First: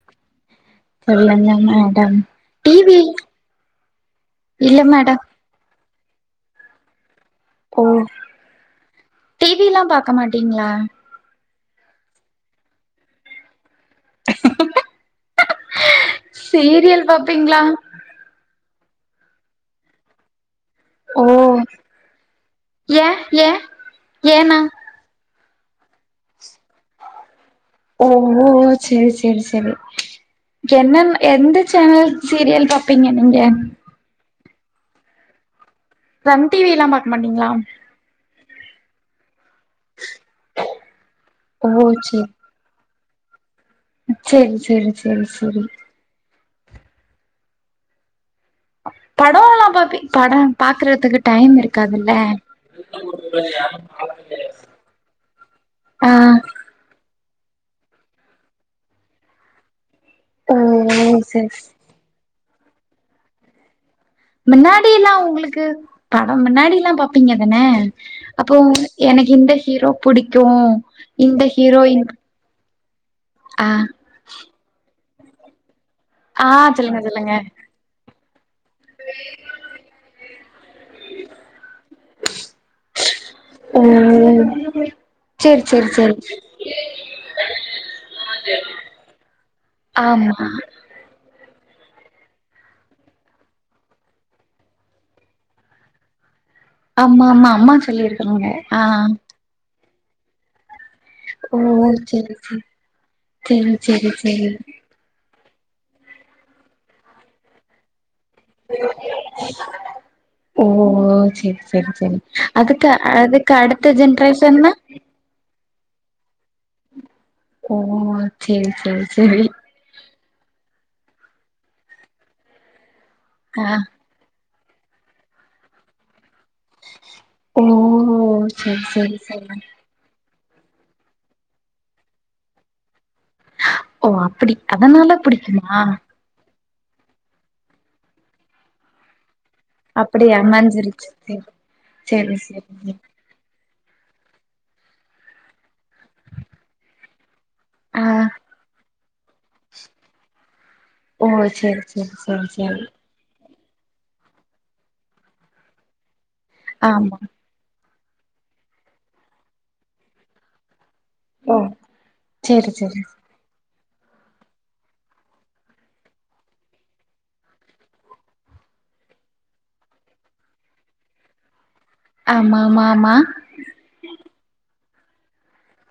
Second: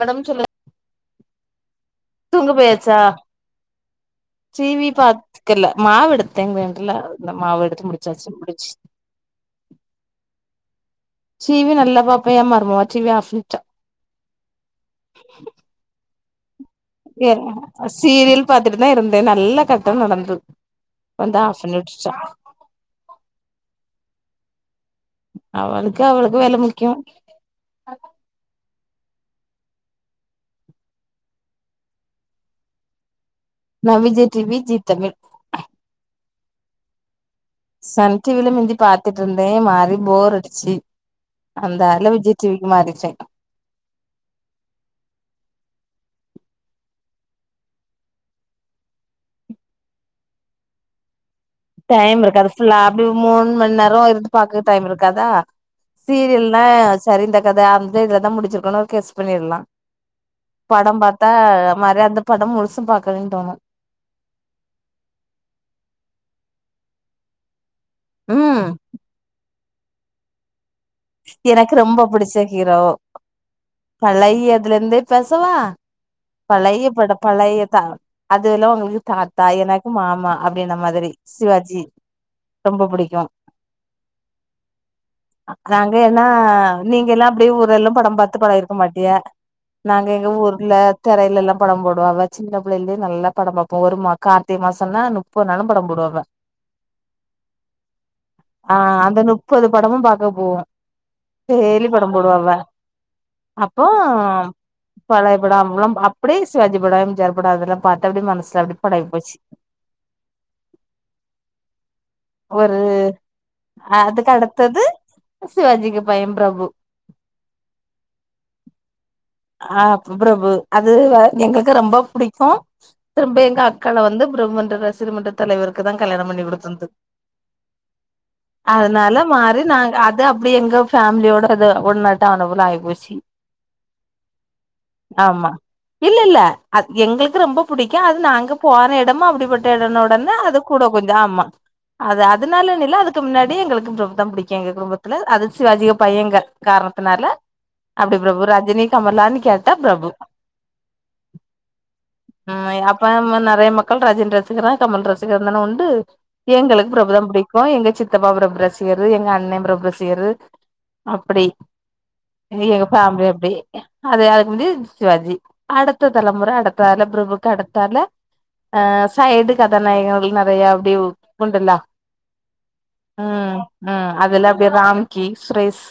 madam சொல்லுங்க சொல்லுங்க madam தூங்க போயாச்சா டிவி இல்ல டிவி மேடம் பாத்துக்கல மாவெடுத்தே கிரைண்டர்ல இந்த மாவு ஓ எடுத்து முடிச்சாச்சி முடிச்சி டிவில்லா பாக்க மாட்டீங்களா டிவி நல்லா பாப்பே என் மருமவ டிவி ஆஃப் பண்ட்டா சீரியல் ஏ பாப்பீங்களா சீரியல் பாத்துட்டுதா இருந்தே நல்ல கட்டோ நடந்தது ஓ வந்து ஆஃப் பண்ணி விட்டுட்டா ஏ ஏ ஏன்னா அவளுக்கு அவளுக்கு வேல மு ஓங்கோ சேரி சேரி சேரி என்னன் எந்த சேனல் சீரியல் பாப்பீங்க நீங்க வி ஜித் தமிழ் ரம் டிவி எல்லா பாக்க மாட்டீங்களா சன் டிவில மிந்த்சி பாத்துட்டு இருந்தே மாறி போர் அடிச்சு அந்த ஓ ஆல விஜய் டிவிக்கு மாறிச்சே சரி சரி சரி சரி படம்ல்லா பாப்பி படம் பாக்கறதுக் டைம் இருக்காது ஃபுல்லா அப்டி மூணு மணி நேரம் இருந்து பாக்க டைம் இருக்காதா ஆ சீரியல்னா சரி இந்த கதை அந்த இதுலதான் முடிச்சிருக்குனு ஒரு கெஸ்ட் பண்ணிடல ஓ படம் பார்த்தா சேரி மற அந்த படம் முழுசும் பாக்கணு தோணு முன்னாடி எல்லா உங்களுக்கு படம் முன்னாடி எல்லா பாப்பீங்க தானே அப்போ ம் எனக்கு இந்த ஹீரோ புடிக்கு இந்த எனக்கு ரொம்ப ஹீரோயின் புடிச்ச ஹீரோ ஆ பழைய அதுல இருந்தே பேசவா மம் ஆ பழைய சொல்லுங்க பட சொல்லுங்க பழைய தா அது உங்களுக்கு தாத்தா எனக்கு மாமா அப்படன மாதிரி சிவாஜி ரொம்ப புடிக்கு ம் நாங்க என்னா நீங்க எல்லா அப்டியே ஊரெல்ல படம் பார்த்து பழகி இருக்க மாட்டி நாங்க எங்க ஆமா ஊர்ல திரையில எல் படம் போடுவாங்க சின்ன பிள்ளையிலேய நல்லா படம் பார்போ ஒரு கார்த்திக மாசம்னா முப்பது நல்ல படம் போடுவாங்க ஆமா ஆமா அம்மா சொல்லியிருக்காங்க ஆ அந்த முப்பது படமும் பாக் போவோ ம் ஓ டைலியம் படம் சேரி போடுவாவ சேரி சேரி அப்போ சேரி சேரி பழைய டலாம் அப்படியே சிவாஜிபடா ஜரடாதெல்லா பார்த்த அப்டி மனசல அப்படி படக போச்சு ஓ சரி சரி சரி ஒரு அதுக் கு அதுக்கு அடுத்த ஜென்ரேஷன்ன்னா ஆ சி வாஜிக்க ப பிரபு ஓ சரி சரி அ பீபிரபு அது எங்களுக்கு ரொம்ப புடிக்கு திரும்ப எங்க ஆ அக்களை வந்து பிரமன்ற ரசீ மன்ற தலைவருக்கு தான் கல்யாணம் பண்ணி ந்து ஓ சேரி சேரி அதனால சேரி மாறி நாங்க அது அ அப்டி எங்கஃபாமிலியோட அது ன்னும் துட நட்ட அவனபல ஆக போச்சி ஓ அப்படி அதனால புடிக்குமா அ எங்களுக்கு ரொம்ப புடிக்கு அது நாங்க போன எடமு அப்படிப்பட் இ உடனே அப்படியா அது கூட மஞ்சிருச்சு கொஞ்ச சேரி ஆமா அது சேரி சேரி அதனால அதுக்கு முன்னாடி எங்களுக்கு ரப தான் படிக்கு எங்க குடும்பத்துல ஜி பையங்க காரணத்தினால ஆ அப்டி பிரபு ரஜினி கமர்லானு கேட்டா பிரபு ஓ சேரி சேரி சேரி உ சேரி அப்ப நிறைய மக்கள் ராஜின் ரசிகிறான் கமல் ரசிகர்ன உண்டு எங்களுக்கு ஆமா பிரபுதம் பிடிக்கும் எங்க சித்த த்தப்பா பிரபுஎன்ன செய்வது செய்ரு எங்க அண்ண பிரொப ரசிக அப்படி ஓ சேரி எங்க சேரி ஃபேமிலி அப்டி அது அதுக்கு மு சிவாஜி அடுத்த தலைமுறை அடுத்தால பிரபுக்கு அடுத்த ஆலூ ஆ சைடு் கதாநாயகங்கள் நறையா அப்படி உண்டல்ல ஆமா ஆமா ஆமா ம்உம் அதுல அப்டிய ராம்கி ஸ்ரேுஸ்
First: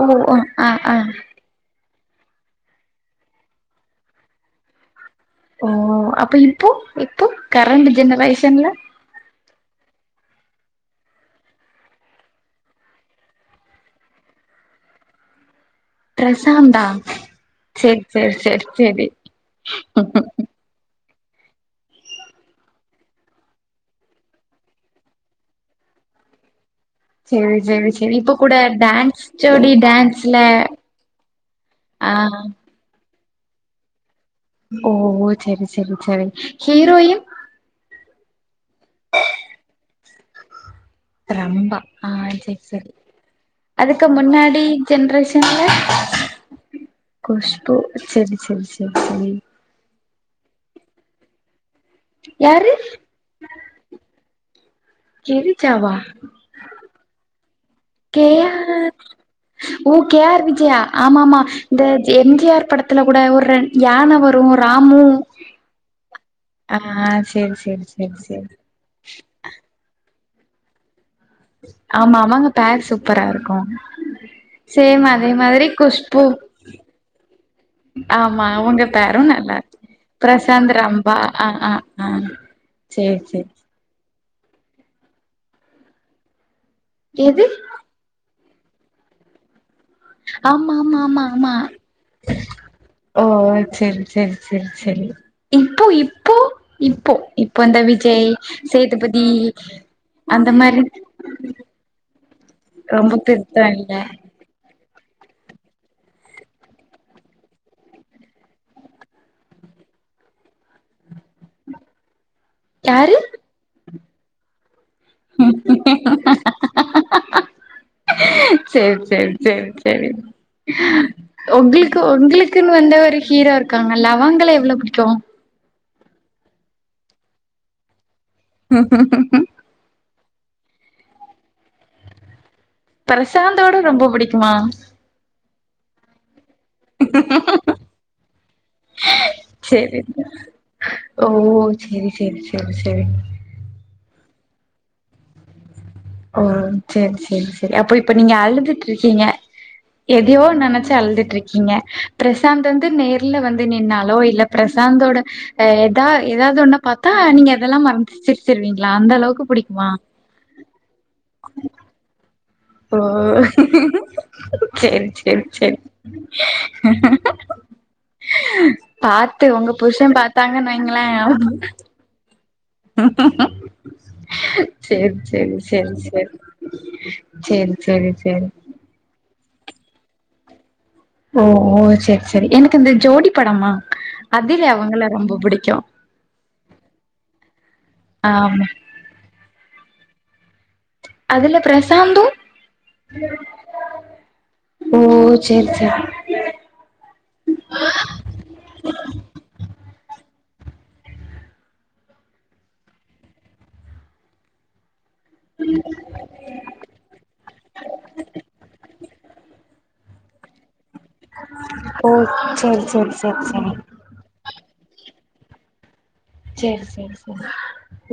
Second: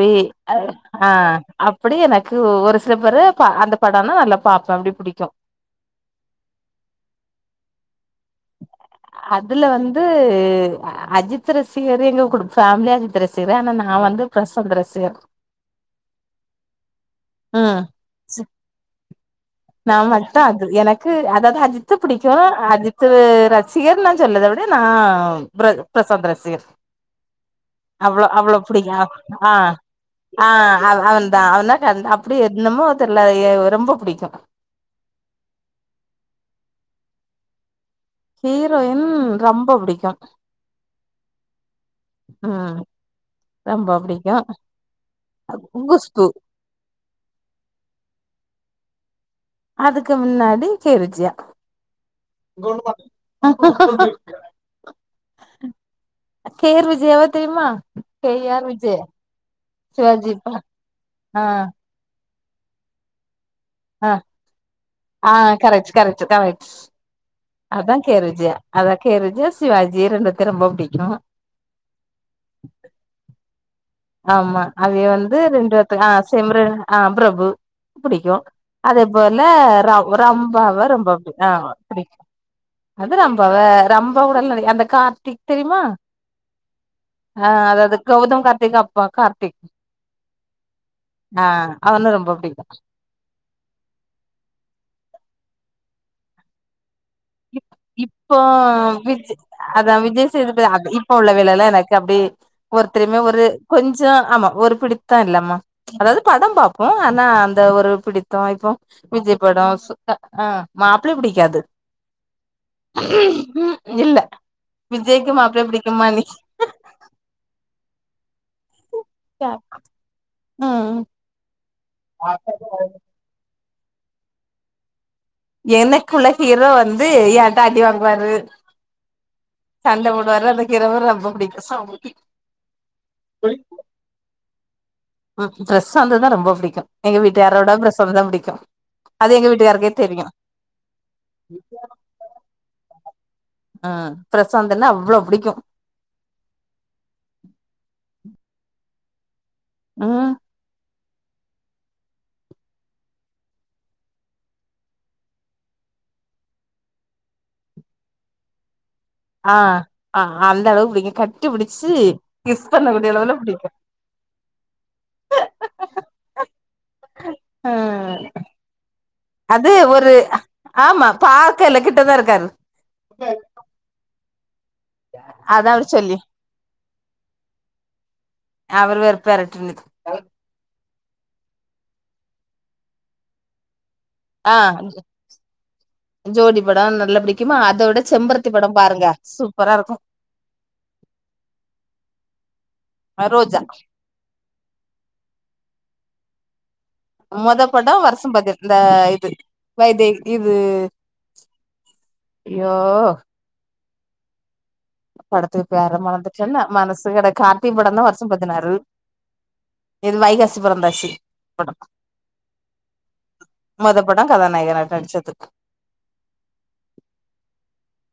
ஓ ஓ அ ஆ ஆ ஆஹ அப்டி எனக்கு ஒரு சில பேரு அந்த படம்னான் நல்லா பாார்ப்பேன் அப்படி பிடிக்கும் ஓ அப்ப இப்போ இப்போ கரண்ட ஜெனரேஷன்ல அதுல வந்து அஜித் ரசிகர் எங்கடு ஃபேமிலி காஅஜித் ரசிகர் ஆனா நான் வந்து பிரசந்த ரசிகர் ம் சரி சரி சரி சரி நா மட்டு அது எனக்கு அதாவது அஜித்தை படிக்கு அஜித் ரசிகர்னா நா என்ன சொல்ரத விட நான் பிரசாந்த் ரசிகர் சேரி சேரி சேரி அவ்ளோ இப்ப கூட அவ்ளோ புடிக்கு டான்ஸ் ஆ ஜோடி டான்ஸ்ல ஆ அவ் அவன் தா அவதா கா ந்த ஆ அப்டி என்னமோ தெர்ல எ ரொம்ப புடிக்கு ஓ செரி செரி செரி ஹீரோயின் ஹீரோயின் ரம்ப புடிக்கு ரம்பா ஆ செரி ம் செரி ரொம்ப அதுக்கு புடிக்கு முன்னாடி ஜென்ரேஷன்ல குஷ்பு குஷ்பு செரி செரி செரி செரி அதுக்கு முன்னாடி கிரிஜா யாரு கோலுமாக்கு கிரிஜாவா கே ஆர் விஜியாவ தெரியுமா கே ஆர் ஓ கே சிவாஜி ஆர் பா விஜியா ஆமாமா ஆ இந்த எம் ஜி ஆர் படத்துல கூட ஒரு ரெண் ஆ யான வரு ராமு ஆ கரெக்ட் கரெக்ட் கரெக்ட் ஆ செரி செரி அதா செரி கேர் செரி விஜயா அதா கே ஆர் விஜியா சிவாஜி ரெண்டு பேரு ரொம்போ புடிக்கு ஆமா அவங்க பேர் சூப்பராருக்கு ஆமா அதே வந்து ரெண்டு பேத்து ஆ குஷ்பு சிம்ரன் ஆ பிரபு புடிக்கு ஆமா அவங்க அதே பேரு போல நல்லா இருக்கு ர பிரசாந்த் ரம்பாவ ரொம்ப ரம்பா புடி ஆ ஆ புடிக்கு அது சேரி சேரி ரம்பாவ ரம்பா உடல் நடிக அந்த கார்த்திக் தெரியுமா எது ஆ அதாவது கௌதம் கார்த்திக் அப் பா கார்த்திக் ஆமா ஆமா ஆமா ஆ ஆமா அவன ரொம்ப புடிக்கு ஓ செரி செரி செரி செரி இப்போ இ இப் இப்போ சேதுபதி விஜ் அதா விஜய் அந்த சேதுபத் மாரி அத் இப்ப உள்ள வேலைல்ல நா லைக் அப்டே ரொம்ப ஒருத்தருமே ஒரு பெருசா இல்ல கொஞ்சோ ஆமா ஒரு பிடி த இல்லமா ப்ச் அதாவது படம் பாப்போ ஆனா அந்த ஒரு பிடித்தோ இப்போ விஜய் படோ அ ஆ மாப்பிளை புடிக்காது யாரு ம் இல்ல விஜய்க்கு மாப்ளைய புடிக்கும்மா நீ செரி செரி செரி செரி ம் ஒங்களுக்கு உங்களுக்குன் வந்த ஒரு ஹீரோ இரு ருக்காங்கல்ல அவங்கள எவ்ளோ புடிக்கு எனக்குள்ள ஹீரோ வந்து ஏன்ட்ட அடி வாங்வாரு சண்ட போடுவாரு அந்த கீரோவ ரொம்ப புடிக்கு ச பிரசாந்தோட ரொம்ப புடிக்குமா ம் பிரசாந்துதா ரொம்ப புடிக் க்கு எங்க வீட்டுக்காரோட பிரசாந்தா புடிக்கு அது எங்க வீட்டுக்காருக்கே செரி தெரியு ஓ செரி செரி செரி செரி அ பிரசாந்துனா அவ்ளோ புடிக்கு ஓ செரி செரி செரி அப்ப இப்ப நீங்க அழுதுட்ருக்கீங்க ம் எதையோ நெனச்சி அழுது ட்ருக்கீங்க பிரசாந் வந்து நேர்ல வந்து நின்னாலோ இல்ல பிரசாந்தோட ஏதா ஏதாவது ஒன்னா பாத்தா நீங்க அதெல்லா மறந் சிரிச்ருவீங் ஆ ஆ அந்த அளவு புடிக்கு கட்டி புடிச்சி கிஸ் பண்ணக்கூடிய அளவுல புடிக்கு செரி செரி செரி ஆ பாத்து ஒங்க அது புருஷ ஒரு பாத்தாங்கன் வைங்களே ஆமா பார்க்கல கிட்டதா இருக்காரு சேர் சேரி அதா அவரு சேரி சொல்லி சேரி சேரி சேரி சேரி அ ஒ ஒ சேர் சேரி எனக்கு இந்த ஜோடி படம்மா ஆ அதுல அவுங்கள ரொம்ப புடிக்கு ஜோடி படோ நல்லா புடிக்குமா அத வுட செம்பருத்தி ஆமா படோ பாருங்க சூப்பராருக்கு அதுல பிரசாந்து ரோஜா ஓ சேர் செரி மொத படோ வருசம் பதின் இந்த இது வைதை இது அய்யோ படத்துக்கு போர மறந்துட்டன்னா மனசு கட கார்த்தி படோந்தா வருஷோ பதினாறு எது வைகாசி பொறந்தாச்சி படம் ஓ சேரி சேரி சேரி சேரி மொத படம் கதான் நாயகனா கடிச்சது சேர் சேரி சேரி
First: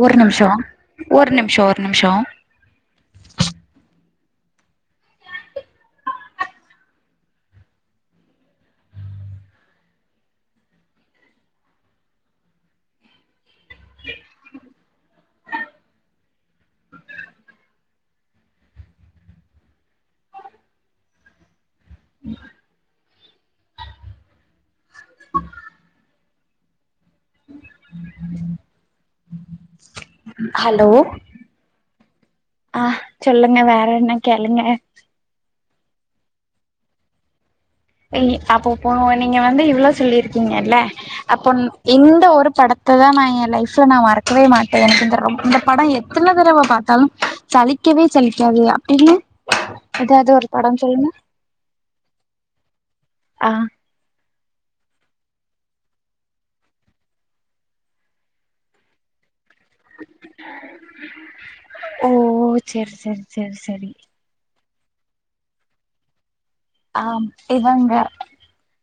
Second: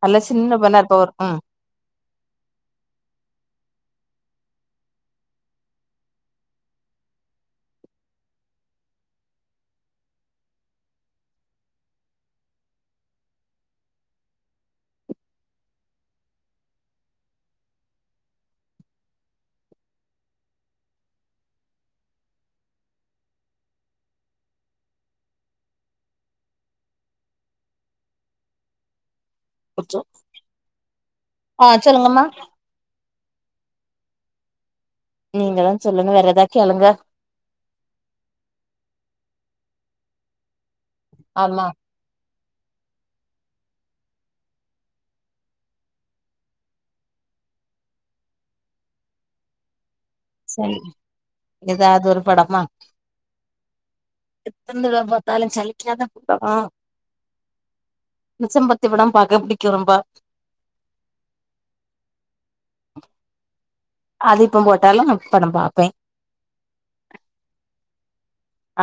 ஒரு நல்லா நிம்ஷோ சின்ன பொண்ணா இருப்ப ஒரு ம் நிம்ஷோ ஒர் ரு நிம்ஷோ அச்சோ ஹலோ ஆ சொல்லுங்கம்மா அ சொல்லுங்க வேற என்ன கேளுங்க நீங்க தா சொல்லணு வேற ஏதா கேளுங்க அய்ய அப்போ போ நீங்க வந்து இவ்ளோ சொல்லிருக்கீங்கல்ல அப்ப ஆமா இந்த ஒருப் படத்ததா நா எ லைஃப்ல நா மறக்கவே மாட்ட எனக்கு ரொம்ப இந்த படோ எத்தன தடவ பாத்தாலு சலிக்கவே சலிக்காது அப்டின் எதாவது ஒரு சரி படோம் சொல்லுங்க எதாவது அ எத்தன் தடவ பாத்தாலும் சலிக்காத படோ மிச்சம்பத்தி படம் பாக்க புடிக் ஓ செரி செரி செரி செரி அது இப்பம் போட்டாலும் நா படம் பாப்பே ஆம் இவங்க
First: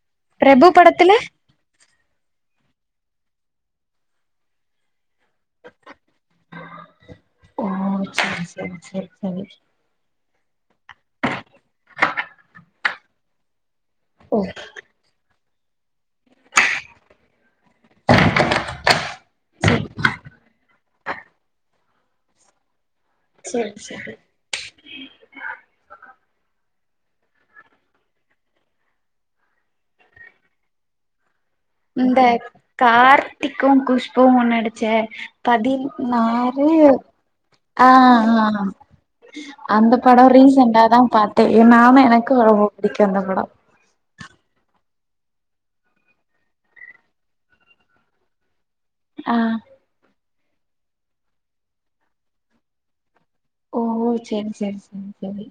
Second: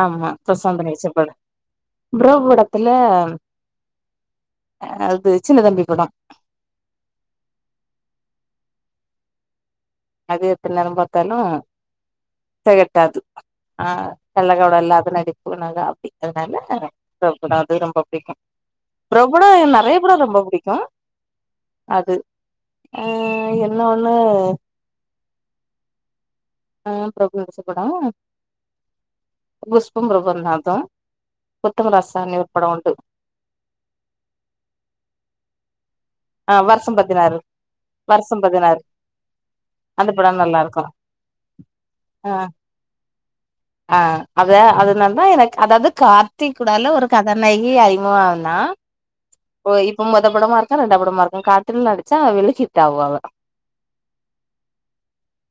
ஆமா பிரபு ப்ரசாந்து நடிச்ச படத்துல படோ ப்ரோ படத்துல அ து சின்னதம்பி படம் சேரி செரி அது எத்ன தடவ பாத்தாலு தெகட்டாது அ ஓ கள்ளகபடோ இல்லாத நடிப்புனாகா அப்டி அதுனால பிரபு தா அது ரொம்ப புடிக்கு ப்ரபோட செரி நெறைய படோ ரொம்ப புடிக்கும் அது அ என்ன செரி ஒண்ணு செரி அ ப்ரபு நடிச்ச படோ குஷ்போ ப்ரபுவுந்தா அது இந்த கார்த்திக்கு குஷ்பு நடிச்ச பதின் ஆ னாரு வருஷம் பதினாறு அ வருஷம் அ பதினாறு அந்த படோ படம் நல்லா ரீசண்ட்டா இருக்கும் தா பாத்தே நானு எனக்கு ரொம்ப பிடிக்கு அந்த படோ அ அத அதனாலதா எனக் அதாவது கார்த்திகூடால ஒரு கதாநாயகி அறிமுக ஆனா ஆ ஓய் இப்ப மொத படமாருக்கு ரெண்டா படமாருக்கு கார்த்தில் நடிச்சா வெள்ளி ஹிட் ஆவு அவ ஒ ஒ சேரி சேரி சேரி சேரி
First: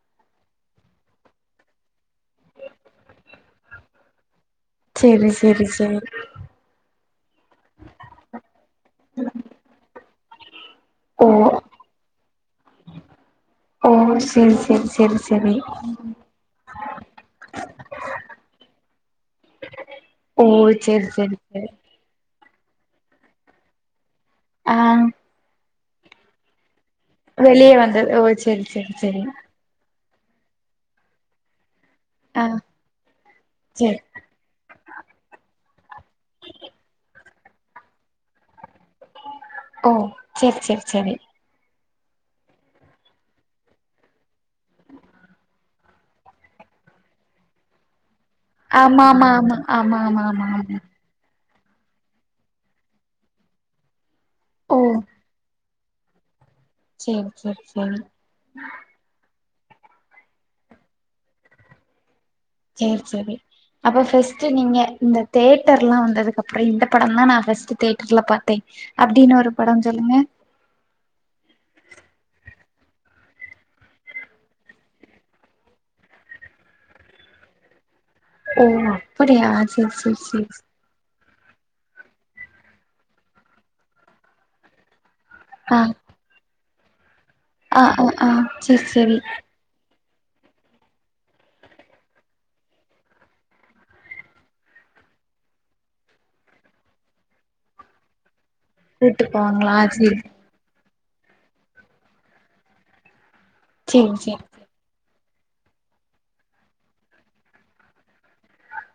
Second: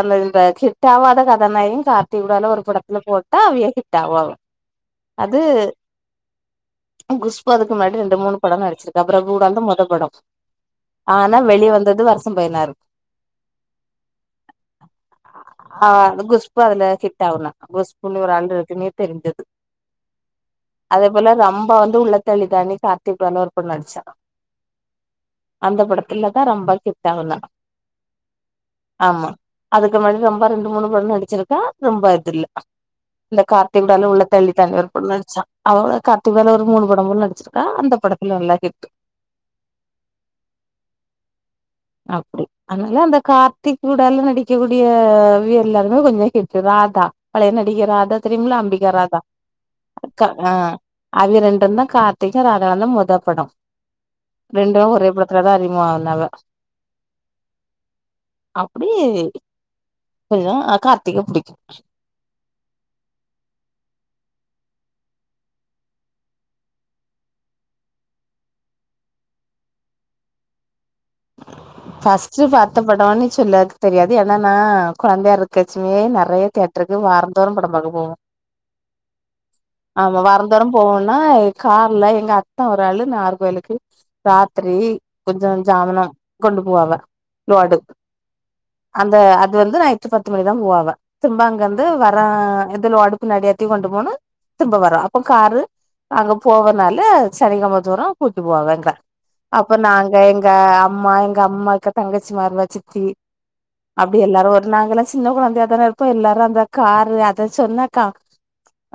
ர்ல இந்த ஹிட்டாவாத கதாநாகியும் கார் திவுடலா ஒரு படத்துல போட்டா அவிய ஹிட் அவுவாவ செரி அது செரி செரி செரி குஷ்பு அதுக்கு முன்னாடி ரெண்டு மூணு படோ நடிச்சிருக்க ப்ரபு கூட அந்த மொத படம் ஓ ஆனா வெளிய வந்தது வருஷம் பதினாரு ஓ செரி செரி செரி செரி ம் ஹிட்டாவுல குஷ்புனு ஒரு‌ ஆள்ருக்குனே தெரிஞ்சது ஓ அதே செரி போல செரி செரி ரம்பா வந்து உள்ளத்த அள்ளிதா அன்னிக் கார்த்திக்கூட இன்னொரு படோ நடிச்சா அ அந்த படத்துல தா ரொம்ப கே வெளியே வந்த ஓ செரி செரி செரி இந்த மாரி ரொம்ப ரெண்டு மூணு படோ நடிச்சிருக்கா ரொம்ப அது இல்ல ஆ இந்த கார்த்தி செரி [inaudible] உள்ளத்த அள்ளி தான்னு ஒரு படோ நடிச்சான் அவ கார்த்தி பய்னு ஒரு மூணு படமு நடிச்சிரு க அந்த படத்துல நல்லா கேட்டு ஓ செரி செரி செரி அப்டி அதனால அந்த கார்த்தி கூடால நடிக்கக்க கூடிய எல்லாருமே கொஞ்சோ ஹிட்டு தா ராதா பழய நடிகை ராதா தெரியுங்களா அம்பிகா ஆமா ராதா ஆமா ஆமா ஆமா ஆமா கா ஆமா அ ஆமா அதுவே ரெண் டு தா கார்த்திக்கு ராதா மொத படோ ரெண்டுமெ ஒரே படத்துல தா அறிமுக ஆனாங்க செரி செரி செரி அப்டி கொஞ்சோ கார்த்திக்க புடிக்கு செரி செரி அப்ப ஃர்ஸ்ட்ட் நீங்க இந்த தியேட்டர் எல்லா வந்ததுக்குப்றோ இந்த படம்தா நா ஃபர்ஸ்ட் தியேட்டர்ல பாத்தே அப்டின்னு ஒரு படம் சொல்லுங்க [unintelligible] ஃபஸ்ட் பாத்த படம்ன்னனு சொல்லக்கு தெரியாது ஏன்னா நா கொழந்தையா இருக்காச்சுமே நெறைய தியேட்டரு க்கு வாரந்தோறு படோபாக்க போவோ ஓ அப்படியா சேரி சேரி ஆமா சேரி வாரந்தோற போவோன்னா கார்ல எங்க அத்தன் ஒரு ஆளு நாறுகோயிலுக்கு ராத்திரி கொஞ்சோ ஆ ஜாமனா கொண்டு போவங் லோடு ஆ ஆ ஆ சேரி அந்த சேரி அது வந்து நா இப் பத்து மணிதா போவாவ திரும்பா அங்க வந்து வர இது லோடு பின்னாடி ஏத்தி கொண்டு போண திரும்ப வரோ அப்போ காரு அங்க போவனால சனிகெழம தோறு கூட்டுபோங்க கூட்டு அப்ப போவாங்களா நாங்க சேரி எங்க அம்மா எங்க அம்மா எங்க தங்கச்சி மாறுவ சித்தி சேரி அப்டி சேரி எல்லாரு ஒரு நாங்கள சின்ன கொழந்தைய அதான இருப்போ எல்லாரு அந்த காரு அத சொன்னாக்கா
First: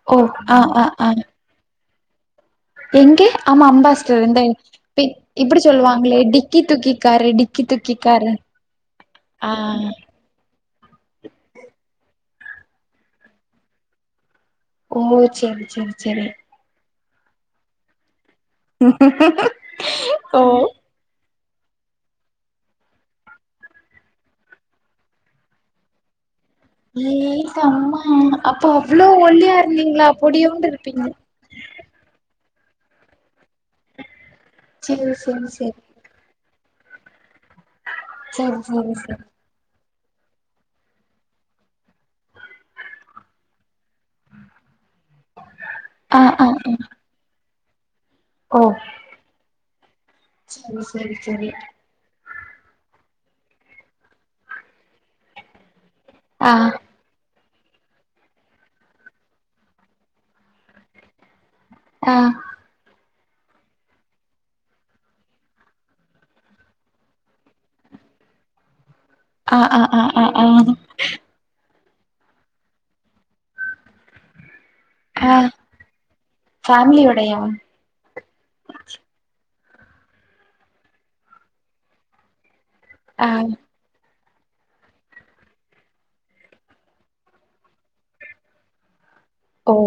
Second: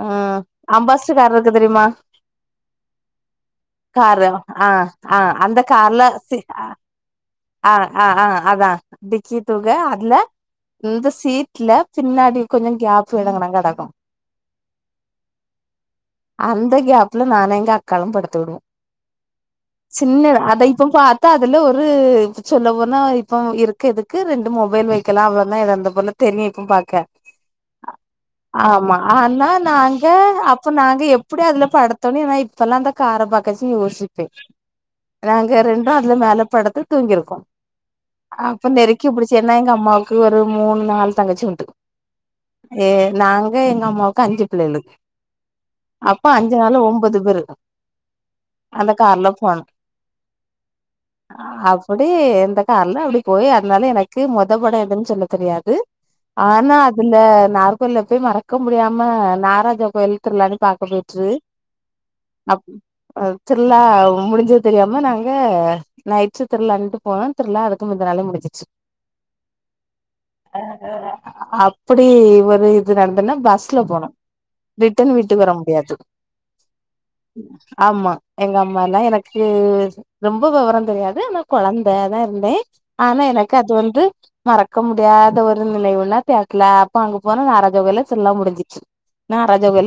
ஆ ஓ ஆ ஆ ஆ அம்பாஸ்ட்டக்காருக்கு தெரியுமா எங்க ஆமா அம்பாஸ்டர் காரு இந்த ஆ பி ஆ அந்த இப்டி கார்ல சொல்லுவாங்களே சீ டிக்கி துக்கி காரு டிக்கி ஆ துக்கி ஆ ஆ காரு அதா டிக்கி ஆ தூக்க அதுல இந்த சீடல பின்னாடி கொஞ்சோ கேப் எடோ [inaudible] கடக்கு ஓ செரி செரி செரி லாஸ்ட்ல நானு எங்க அக்காலு படுத்து கிடுவோ சின்ன அத இப்ப பாத்தா அதுல ஒரு ரு இப்ப சொல்ல போனா இப்ப இருக்க இதுக்கு ரெண்டு மொபைல் வைக்கல அவ்ளோ தா எடோ இருந்த போலா தெரி கு பாக்க ஏய் செம்ம அப்ப ஆமா அவ்ளோ ஆனா ஒல்லியா நாங்க இருந்தீங்களா பொடியோண்டு அப்ப நாங்க இருப்பீங்க எப்டி அத அதுல படுத்தோனே நைட் இப்பல்லா அந்த கார பக்கச்சு யோசிப்பே சேரி சேரி நாங்க சேரி ரெண்டூ அதுல மேல படுத்து தூங்கிருக்கோ சேரி அப்ப சேரி நெருக்கு சேரி புடிச்சன்னா எங்க அம்மாவுக்கு ஒரு மூணு நாள் தங்கச்சி வந்துண்டு ஏ நாங்க எங்க அம்மாவுக்கு அஞ்சு பிள்ளைகளு ஆ அப்போ ஆ அஞ்சு ஆ நாளு ஒம்பது பேரு இருக்கு அந்த கார்ல போனோ செரி அப்டி எந்த கார்லா அப்டி போய் அதனால எனக்கு மொத பட எதுன்னு சொல்ல தெரியாது ஆ ஆனா அதுல நாககோயில போய் மறக்க முடியாம நாராஜா கோயில் திருழான்னு பாக்க போயிட்டுரு ஆ அ திருழா முடிஞ்சது தெரியாம நாங்க நைட் திருழாலன்ட்டு போனோ திருழா அதுக்கு முந்தாநாளே முடிஞ்சச்சு ஆ ஆ ஆ ஆ ஆ அ அ அப் அப்டி ஒரு இது நடந்ததுன்னா பஸ்ல போனே ரிட்டன் ஆ வீட்டுக்கு வர முடியாது ஃபேமிலியோடையா ஆமா எங்க அம்மால்லா எனக்கு ம் ரொம்ப வெவரோ தெரியாது ஆனா கொழந்தை தா இருந்தே ஆனா ஆ எனக்கு அது வந்து மறக்க முடியாத ஒரு நினைவுன்னா [unintelligible] அப்ப அங்கு போனா நாராஜா கோயில்ல திருழா முடிஞ்சிச்சு நாராஜா ஓ கோயி